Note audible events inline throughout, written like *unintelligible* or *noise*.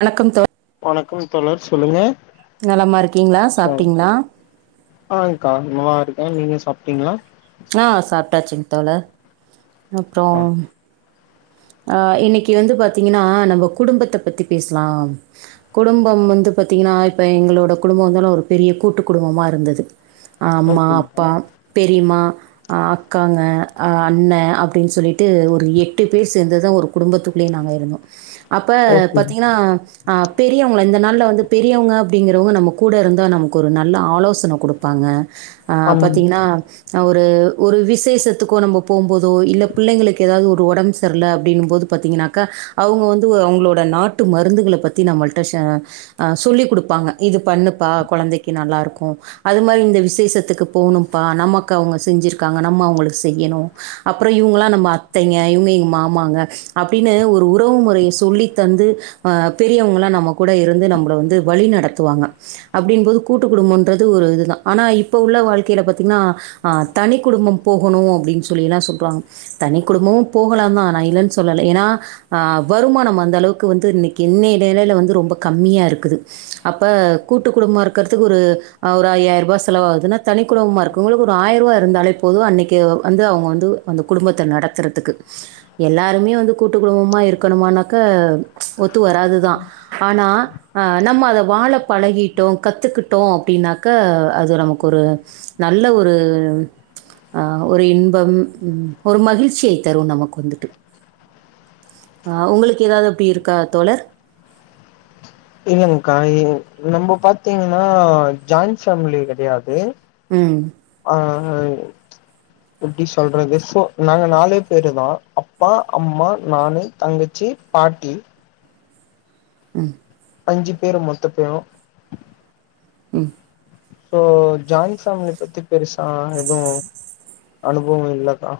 வணக்கம் தோழி வணக்கம் தோழர் சொல்லுங்க நலமா இருக்கீங்களா சாப்ட்டீங்களா ஆஹ்கா நல்லா இருக்கே நீங்க சாப்ட்டீங்களா ஆ சாப்ட்டாச்சுங்க தோழர் அப்றோ ஆ அ இன்னைக்கு வந்து பாத்தீங்கன்னா நம்ம குடும்பத்த பத்தி பேசலா குடும்பம் வந்து பாத்தீங்கன்னா இப்ப எங்களோட குடும்பம் வந்தாலும் ஒரு பெரிய கூட்டு குடும்பமா இருந்தது ஆம்மா ஓகேங்க்கா அப்பா பெரிம்மா அ அக்காங்க அ அண்ண அப்டின் சொல்லிட்டு ஒரு எட்டு டு பேர் சேர்ந்ததா ஒரு குடும்பத்துக்குள்ளே நாங்க இருந்தோ அப்ப ஓகே பாத்தீங்கன்னா அ பெரியவங்க இந்த நாள்ல வந்து பெரியவங்க அப்டிங்கிறவங்க நம்ம கூட இருந்தா நமக்கு ஒரு நல்ல ஆலோசன கொடுப் பாங்க ஆ ஆமாங் பாத்தீங்கன்னா அவரு ஒரு விசேஷத்துக்கோ நம்ம போம்போதோ இல்ல பிள்ளைங்களுக்கு ஏதாவது ஒரு உடம்பு தெர்ல அப்டின் போது பாத்தீங்கனாக்க அவங்க வந்து அவங்களோட நாட்டு மருந்துகள பத்தி நம்மள்ட ஷே அ சொல்லி குடுப்பாங்க இது பண்ணுப்பா கொழந்தைக்கு நல்லா இருக்கு அது மாரி இந்த விசேஷத்துக்கு போணும்ப்பா நமக்கு அவங்க செஞ்சிருக்காங்க நம்ம அவங்களுக்கு செய்யணு அப்றோ இவங்கலா நம்ம அத்தைங்க இவங்க எங்க மாமாங்க அப்டின்னு ஒரு உறவு முறைய சொல்லி தந்து அ பெரியவங்கலா நம்ம கூட இருந்து நம்மள வந்து வழி நடத்துவாங்க அப்டின் போது கூட்டு குடும்பன்றது ஒரு இதுதா ஆனா இப்ப உள்ள வாழ்க்கையில பாத்தீங்கன்னா ஆ தனி குடும்போ போகணு அப்டின்னு சொல்லி எல்லா சொல்றாங்க தனி குடும்போ போகலா தா நா இல்லன்னு சொல்லல ஏன்னா ஆ வருமானம் அந்த அளவுக்கு வந்து இன்னைக்கு இன்னய நெலயில வந்து ரொம்ப கம்மியா இருக்குது அப்ப கூட்டு குடும்பமா இருக்கறதுக்கு ஒரு ஒரு ஐயாயிரம் ரூபாய் செலவ் ஆகுதுன்னா தனி குடும்பமா இருக் கவங்களுக்கு ஒரு ஆயிரம் ரூவா இருந்தாலே போது அன்னைக்கு வந்து அவங்க வந்து அந்த குடும்பத்த நடத்துறதுக்கு எல்லாருமே வந்து கூட்டு குடும்பமா இருக்கணுமனாக்க ஒத்து வராதுதான் ஆனா ஆ நம்ம அத வாழ பழகிட்டோ கத்துக்கிட்டோ அப்டின்னாக்க அது நமக்கு ஒரு நல்ல ஒரு அ ஒரு இன்பம் ஒரு மகிழ்ச்சி தரு நமக்கு வந்துட்டு அ உங்களுக்கு ஏதாவது எப்டி இருக்கா தோழர் இல்லங்க்கா நம்ம பாத்தீங்கன்னா ஜாயிண்ட் ஃபேமிலி கெடையாது ம் ஆ எப்டி சொல்றது சோ நாங்க நாலு பேரு தா அப்பா அம்மா நானு தங்கச்சி பாட்டி ம் அஞ்சு பேரு மொத்த பேரு ம் சோ ஜாயிண்ட் ஃபேமிலி பத்தி பெருசா எதுவு அனுபவம் இல்லக்கா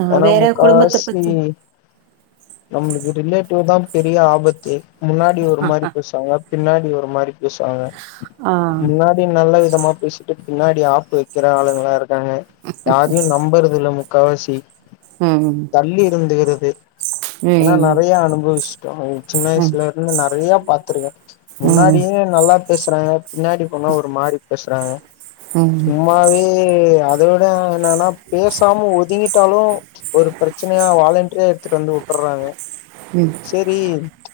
ஆ, ஏன்னா வேற குடும்பத்த முக்காவாசி பத்தி நம்மளுக்கு ரிலேட்டிவ் தா பெரிய ஆபத்து முன்னாடி ஒரு மாரி பேசுவாங்க பின்னாடி ஒரு மாரி பேசுவாங்க ஆ, முன்னா இப்பயு நல்ல விதமா பேசிட்டு பின்னாடி ஆப்பு வைக்கிற ஆளுங்களா இருக்காங்க யாரையு நம்பறது இல்ல முக்காவாசி ம் பள்ளி இருந்துகிறது ஆனா ம், ம், நெறைய அனுபவிச்சட்டோ சின்ன ம், வயசுல இருந்து நெறைய பாத்துருக்கே ம், முன்னாடியுமே நல்லாப் பேசுறாங்க பின்னாடி போனா ஒரு மாரி பேசுறாங்க ம், ம், சும்மாவே ஏ அதோட என்னன்னா பேசாம வுட்டாலு ஒரு பிரச்சனையா வாலண்டரியா எடுத்துட்டு வந்து உட்டர்றாங்க செரி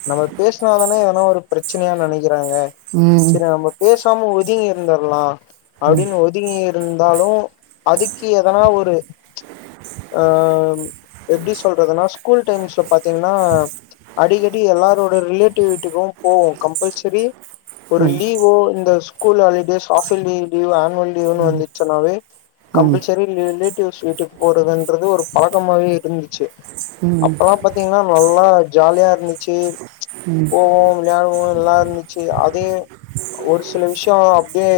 நம்ம பேசினாதானே எதனா ஒரு பிரச்சனையா நெனைக்கிறாங்க ம், ம், ம், செரி நம்பப் பேசாம ஒதுங்கி இருந்துரலாம் அப்படின்னு ஒ *unintelligible* இருந்தாலும் அதுக்கு எதனா ஒரு பிளாங்க் அ எப்டி சொல்றதுன்னா ஸ்கூல் டைம்ஸ்ல பாத்தீங்கன்னா அடிக்க எப்டி எல்லாரோட ரிலேட்டிவ் வீட்டுக்கு போவோ கம்பல்செரி ஒரு லீவோ இந்த சு school holidays half yearly leave annual லீவ்னு வந்துச்சுனாவே ம், ம், ம், கம்பல்செரி ரிலேட்டிவ்ஸ் வீட்டுக்கு போறதுன்றது ஒரு பழக்கமாவே இருந்துச்சு அப்பல்லாம் பாத்தீங்கன்னா நல்லா ஜாலியா இருந்துச்சு போவோம் விளையாடுவோம் எல்லாரு ச்சு அதே ஒரு சில விஷ்ய அப்டியே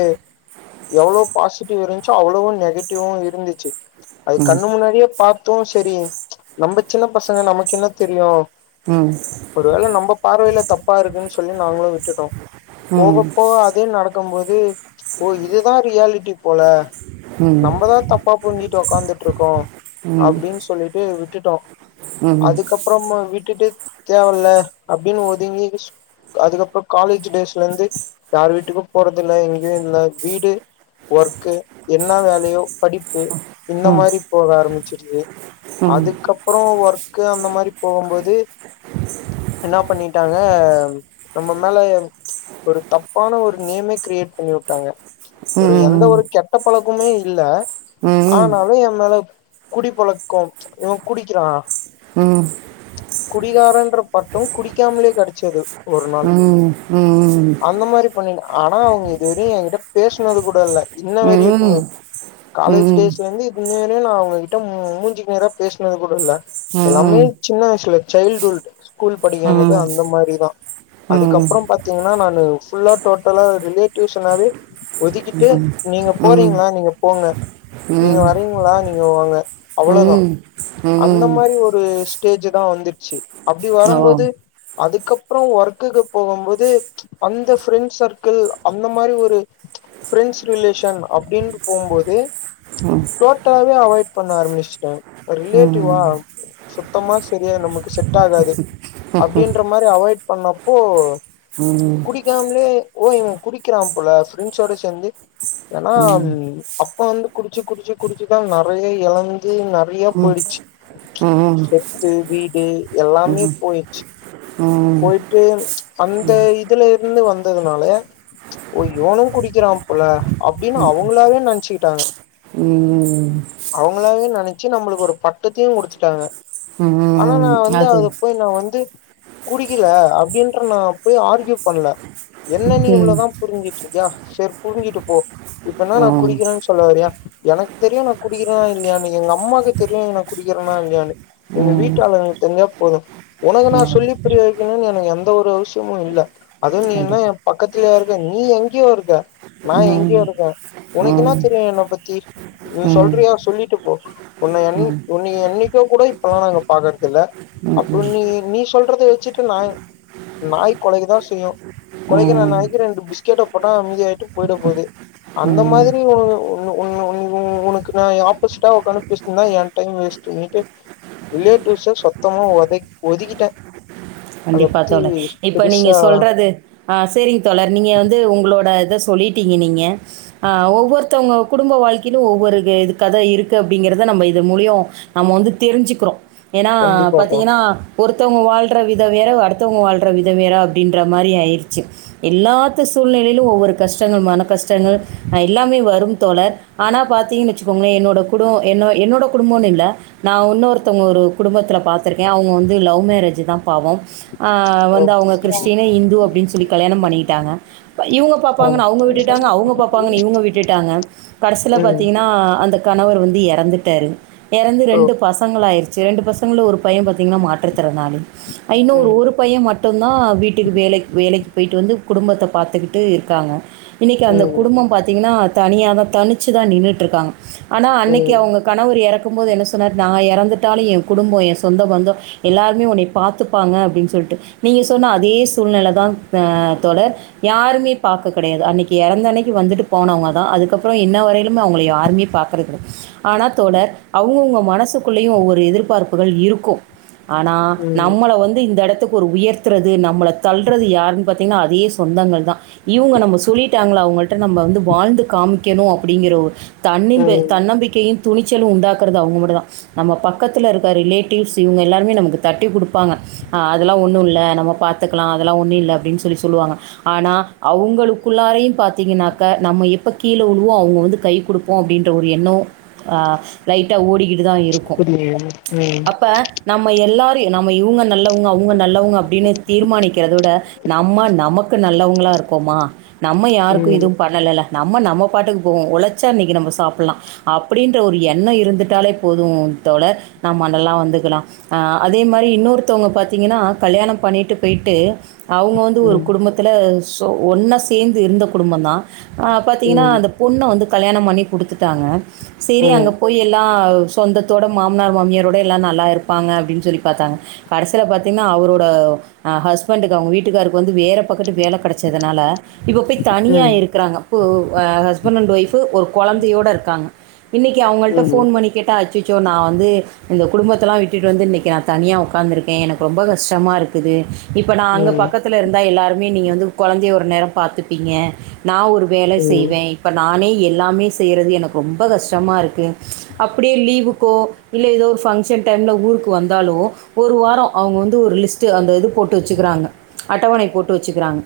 எவ்வளோ பாசிட்டிவ் இருந்துச்சோ அவ்வளோவும் நெகட்டிவ்வும் இருந்துச்சு அது ம், கண்ணு முன்னாடியே பாத்தோம் சரி நம்ம சின்ன பசங்க நமக்கு என்ன தெரியும் ம் ஒரு வேள நம்ம பார்வையில தப்பா இருக்குன்னு சொல்லி நாங்களு விட்டுட்டோ ம், ம், ம், ம், ம், ம், ம், போக போக அதே நடக்கும் போது ஓ இதுதா ரியாலிட்டி போல நம்பதா தப்பா புரிஞ்சிட்டு உக்காந்துட்டு இருக்கோ அப்டின்னு சொல்லிட்டு விட்டுட்டோ ம், அதுக்கப் அப்புறமா விட்டுட்டு தேவல்ல அப்படின்னு ஒதுங்கி அதுக்கப்பற காலேஜ் டேஸ்லருந்து யார் வீட்டுக்கு போறதில்ல எங்கேயு இல்ல வீடு ஒர்க்கு என்ன வேலையோ படிப்பு இந்த மாரி போக ஆரம்பிச்சிருது அதுக்கப்பறோ ஒர்க் க்கு அந்த மாரி போகும்போது என்னா பண்ணிட்டாங்க நம்ம மேல ஒரு தப்பான ஒரு நேமே கிரியேட் பண்ணி வுட்டாங்க ஒரு எந்த ஒரு கெ ந்த பழக்குமே இல்ல ம், ம், ம், ஆனாலு என் மேல குடிப்பழக்கம் இவ குடிக்கிறா குடிகாரன்ற பட்டோ குடிக்காமலே கெடச்சது ஒரு நாள் ம் ம் அந்த மாரி பண்ணிட்டு ஆனா அவ்ங்க இதுவரையு என்கிட்ட பேஸ்னது கூட இல்ல இன்ன ம், வரையக்கு காலேஜ் டேஸ்ல இருந்து இன்னவரையு நான் அவ்ங்ககிட்ட மு மூஞ்சுக் நேரா பேஸ்னது கூட இல்ல எல்லாமே சின்ன வய்சுல சைல்டுஹுட் ஸ்கூல் படிக்குமோது அந்த மாரிதா அதுக்கப்பறம் பாத்தீங்கன்னா நானு ஃபுல்லா டோட்டலா ரிலேட்டிவ்ஸ்னாவே ஒதுக்கிட்டு நீங்க போறீங்ளா நீங்க போங்க நீங்க வரீங்களா நீங்க வாங்க ம், அவ்வளதா ம், அந்த ம், மாரி ஒரு ஸ்டேஜ் தா வந்துருச்சு அப்படி ஓ ம் வரம்போது அதுக்கப்பறோ ஒர்க்குக்கு போகும்போது அந்த ஃபிரெண்ஸ் சர்க்கிள் அந்த மாரி ஒரு ப்ரெண்ட்ஸ் ரிலேஷன் அப்படின்னு போம்போது டோட்டலாவே அவாய்ட் பண்ண ஆரம்பிச்சட்டே ரிலேட்டிவா ம் சுத்தமா சரியா நமக்கு செட் ஆகாது அப்படின்ற மா மாரி அவாய்ட் பண்ணப்போ ம் குடிக்காமலே ஓ இவ குடிக்கிறா போல ப்ரெண்ட்ஸோட சேந்து ஏன்னா அப்பா வந்து குடிச்சு குடிச்சு குடிச்சுதா நெறைய எழந்து நெறைய போயிட்ச்சு ம் சொத்து வீடு எல்லாமே போய் ம் போய்ட்டு அந்த இதுல இருந்து வந்ததுனால ஓ இவனு குடிக்கிறா போல அப்படின்னு அவங்களாவே நெனைச்சுக்கிட்டாங்க ம் அவங்களாவே நெனைச்சு நம்மளுக்கு ஒரு பட்டத்தையு குடுத்துட்டாங்க ஆனா நா ம் வந்து அது அதுல போய் நா வந்து குடிக்கில அப்டின்ட்க்ஷு நான் போய் ஆர்க்யூ பண்ல என்ன நீ ம் இவ்ளோதா புரிஞ்சிட்ருக்கியா சரி புரிஞ்சுட்டு போ இப்ப என்னா நா ம் குதிக்கனு சொல்ல வறியா எனக்கு தெரியு நா குடிக்கிறனா இல்லையானு எங்க அம்மாவுக்கு தெரியு நா குடிக்கிறனா இல்லையானனு எங்க ம் வீட்டாளுகளுக்கு தெரிஞ்சா போது உனக்கு நா ம் சொல்லி புரிய வக்கணும்ன்னு எனக்கு எந்த ஒரு அவசியமு இல்ல அதுவு நீ என்ன கண்டிப்பா என் பக்கத்துலயா இருக்க நீ எங்க்யோ இருக்க நா ம் எங்கேயோ இருக்கே உனக்கு என்னா ம் தெரியு என்ன பத்தி ம் சொல்றியா சொல்லிட்டு போ உன்னய என் உன்னிய என்னைக்கோ கூட இப்பல்லா நாங்க பாக்கறது இல்ல அப்பற நீ நீ சொல்றத வச்சிட்டு நாய் நாய் கொழக்கதா செய்யு கொலைக்கிற ம் நாய்க்கு ரெண்டு பிஸ்கெட்ட போட்டா அமைதி ஆய்ட்டு போய்ட போது ம் அந்த ம் மாதிரி ஒ உன் உன் உன் உனக்கு நா ஆப்போசிட்டா உக்காந்து பேசுனனா எ டைம் வேஸ்ட்டு இன்னைக்கு ரிலேட்டிவ்ஸ்ஸ சொத்தமா ஒதக் ஒதிக்கிட்டே கண்டிப்பா தோழர் இப்ப நீங்க பெருசா சொல்றது ஆ சரிங்க தோழர் நீங்க வந்து உங்களோட இத சொல்லிட்டீங்க நீங்க ஆ ஒவ்வொர்த்தவ்ங்க குடும்ப வாழ்க்கிலு ஒவ்வொரு க இது கத இருக்குது அப்டிங்கிறத நம்ம இது மூலியு நம்ம வந்து தெரிஞ்சுக்கிறோ ஏன்னா கண்டிப்பாக்கா பாத்தீங்கன்னா ஒருத்தவங்க வாழ்ற வி விதோ வேற அடுத்தவுங்க வாழ்ற விதோ வேற அப்டின்ற மாரி ஆய்ர்ச்சு எல்லாத்து சூழ்நிலைலு ஒவ்வொரு கஷ்டங்கள் மன கஷ்டங்கள் எல்லாமே வரும் தோழர் ஆனா பாத்தீங்கன் வச்சுக்கோங்ளே என்னோட குடு என்ன என்னோட குடுமோன் இல்ல நா உன்னொருத்தவ்ங்க ஒரு குடும்பத்ல பார்த்துருக்கே அவ்ங்க வந்து லவ் மேரேஜுதா பாவோ ஆ வந்து அவுங்க கிறிஸ்டின்னு இந்து அப்டின்னு சொல்லி கல்யாணம் பண்ணிட்டாங்க இவுங்க ம் பாப்பாங்கன்னு அவுங்க விட்டுட்டாங்க அவுங்க பாப்பாங்கன்னு இவுங்க விட்டுட்டாங்க கடைசியில ம் பாத்தீங்கன்னா அந்த கணவர் வந்து எறந்துட்டாரு எறந்து ப்ரோ ரெண்டு பசங்களா ஆயிருச் செ இரண்டு பசங்கள ஒரு பைய பாத்தீங்கன்னா மாற்றுத்திறனாளி அ இன்னோரு ம் ஒரு பைய மட் மட்டுந்தா வீட்டுக்கு வேலைக் வேலைக்கு போய்ட்டுட்டு வந்து குடும்பத்த பாத்துக்கிட்டு இருக்காங்க இன்னைக்கி அந்த ம் குடும்பம் பாத்திங்கன்னா தனியா தா தனிச்சு தா நின்றுட்டுருக்காங்க ஆனா அன்னைக்கி ம் அவுங்க கணவர் எறக்கும் போது என்ன சொன்னார் நா எறந்துட்டாலு என் குடும்போ என் சொந்த பந்தோ எல்லோருமே உன்னிய பாத்துப்பாங்க அப்டின் சொல்ட்டு நீங்க சொன்ன அதே சூழ்நெல தான் த தோழர் யாருமே பாக்க கெடையாது அன்னைக்கு இறந்தன்னைக்கு வந்துட்டு போனவங்க தா அதுக்கப்புறோ இன்ன வரையிலு ன்னோ அவுங்கள யாருமே பாக்குறதுல ஆனா தோழர் அவுங்கவுங்க மனசுக்குள்ளயு ஒவ்வொரு எதிர்பார்ப்புகள் இருக்கு ஆனா ம் நம்மள வந்து இந்த எடத்துக்கு ஒரு உயர்த்துறது நம்மள தள்றது யாருன்னு பாத்தீங்கனா அதே சொந்தங்கள் தா இவுங்க நம்ம சொல்லிட்டாங்களா அவங்கள்ட்ட நம்ம வந்து வாழ்ந்து காமிக்கணு அப்படிங்கிற ஒரு தன்னிம்பே ம் தன்னம்பிக்கையின் துணிச்சலு உண்டாக்கறது அவங்கமட்டு தா நம்ம பக்கத்தில இருக்க ரிலேட்டிவ்ஸ் இங்க எல்லாமே நமக்கு தட்டிகுடுத் வப்பாங்க அதெல்லா ஒன்னு இல்ல நம்ம பாத்துக்கலா அதெல்லா ஒன்னு இல்ல அப்டின்னு சொல்லி சொல்லுவாங்க ஆனா அவங்களுக்குள்ளாரையு பாத்தீங்கன்னாக்க நம்ம எப்ப கீழ உழுவோ அவுங்க வந்து கை குடுக் ப்போ அப்டின்ற ஒரு எண்ணோ ஆ லைட்டா ஓடிக்கிட்டு தா இருக்கு புரியுது ம் அப்ப நம்ம எல்லாரயு நம்ம இவுங்க நல்லவங்க அவுங்க நல்லவங்க அப்டின்னு தீர்மானிக்கிறத விட நம்ம நமக்கு நல்லவங்களா இருக் ப்போமா நம்ம யாருக்கு ம் எதுவு பண்ணலல நம்ம நம்ம பாட்டுக்கு போவோ ஒழச்சா இன்னைக்கி நம்ப சாப்புலா அப்டின்ற ஒரு எண்ண இருந்துட்டாலே போது தோழா நம் அதெல்லா வந்துக்கலா ஆ அது அதே மாரி இன்னொருத்தவங்க பாத்திங்கன்னா கல்யாணம் பண்ணிட்டு போய்ட்டு அவங்க வந்து ஒரு ம் குடும்பத் த்துல சோ ஒன்னா சேந்து இருந்த குடும்ப தா அ பாத்தீங்கன்னா ம் அந்த பொண்ண வந்து கல்யாணம் பண்ணி குடுத்துட்டாங்க செரி ம் ம் அங்க போய் ப்டி எல்லா சொந்தத்தோட மாமனார் மாமியாரோட எல்லா நல்லா இருப்பாங்க அப்டின்னு சொல்லி பாத்தாங்க கடைசியில பாத்தீங்ன்னா அவரோட அ ஹஸ்பண்ட்டுக்கு அவங்க வீட்டுக்காருக்கு வந்து வேறு பக்கட்டு வேல கெடச்சதுனால இப்ப போய் தனியா ம் ம் இருக்கிறாங்க இப்பு ஆ ஹஸ்பண்ட் அண்ட் ஒய்ஃப்பு ஒரு கொழந்தையோட இருக்காங்க இன்னைக்கி‌ அவங்கள்ட ம் போன் பண்ணி கேட்ட ஆச்சுச்சோ நா வந்து இந்த குடும்பத்தல்லா விட்டுட்டு வந்து இன்னைக்கு நா தனியா உக்கார்ந்துருக்கே எனக்கு ரொம்ப கஷ்டமா இருக்குது இப்ப நா அங்க ம் பக்கத் பத்தில் இருந்தா எல்லாோருமே நீங்க வந்து கொழந்தைய ஒரு நேரோ பார்த்துப்பீங்க நா ஒரு வேலை ம் செய்வே இப்ப நானே எல்லாமே செய்யறது எனக்கு ரொம்ப கஷ்டமா இருக்கு அப்புடியே லீவுக்கோ இல்ல ஏதோ ஒரு ஃபங்ஷன் டைம்ல ஊருக்கு வந் ந்தாலு ஒரு வாரோ அவுங்க வந்து ஒரு லிஸ்ட்டு அந்த இது போட்டு வெச்சுக்கிறாங்க அட்டவணை போட்டு வெச்சுக்கிறாங்க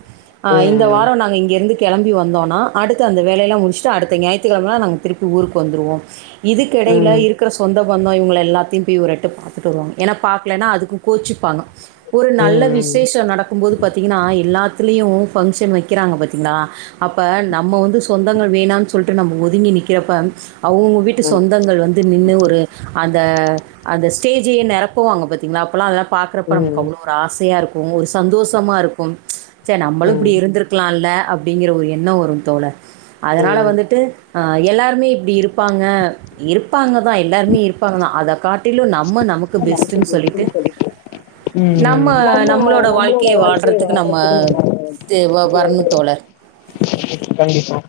ஆ இந்த வாரோ நாங்க இங்க இருந்து கெளம்பி வந்தோனா அடுத்த அந்த வேலயெல்லா முடிச்சுட்டு அடுத்த ஞாயிற்றுக்கெழமலா நாங்க திருப்பி ஊருக்கு வந்துருவோம் இதுக்க எடையில இருக்குற சொந்த பந்த இவுங்கள எல்லாத்தையு போய் ஒருரெட்டு பாத்துட்டு வருவாங்க ஏனா பாக்கலன்னா அதுக்கு கோச்சிப்பாங்க ஒரு நல்ல விசேஷோ நடக் டும்போது பாத்திங்கன்னா எல்லாத்துலயு ஃபங்க்ஷன் வைக்கிறாங்க பாத்திங்களா அப்ப நம்ம வந்து சொந்தங்கள் வேணானு சொல்ட்டு நம்ம ஒதுங்கி நிக்கிறப்ப அவுங்கவுங்க வீட்டு ம் சொந்தங்கள் வந்து நின்னு ஒரு அந்த அந்த ஸ்டேஜையே நெரப் போவாங்க பாத்தீங்ளா அப்பல்லா அதெல்லா ம் பாக்குறப்ப ம் நமக்கு அவ்ளோ ஒரு ஆசையா இருக்கு ஒரு சந்தோஷமா இருக்கும் ச்செ நம்பளு இப்பிடி ம் இருந்திருக்கலால்ல அப்டிங்கிற ஒரு எண்ண வரு தோழர் அதனால ம் வந்துட்டு ஆ எல்லோருமே இப்டி இருப்பாங்க இருப்பாங்க தா எல்லோருமே இருப்பாங்க தா அத காட் ட்டிலு நம்ம நமக்கு பெஸ்ட்ன்னு சொல்லிட்டு நம்ம நம்மளோட வாழ்க்கைய வாழ்றதுக்கு நம்ம தே வ வர்ணோ தோழர் கண்டிப்பா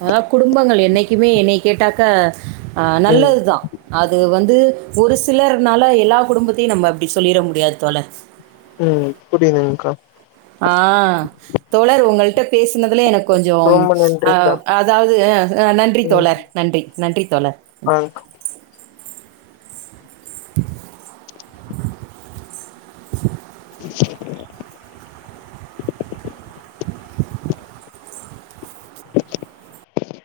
அதனால் குடும்பங்கள் என்னைக்குமே என்னய கேட்டாக்க அ ம் நல்லதுதா அது வந்து ஒரு சிலர்னால எல்லா குடும்பத்தையு நம்ம அப்டி சொல்லிட முடியாது தோழர் ம் புரியுதுங்க்கா ஆ தோழர் உங்கள்ட்ட பேசுனதுல எனக் கொஞ்சோ ரொம்ப அ நன்றிக்கா அதாவது அ நன்றி ம் தோழர் நன்றி நன்றி தோழர் *inaudible* ம் *inaudible* *inaudible*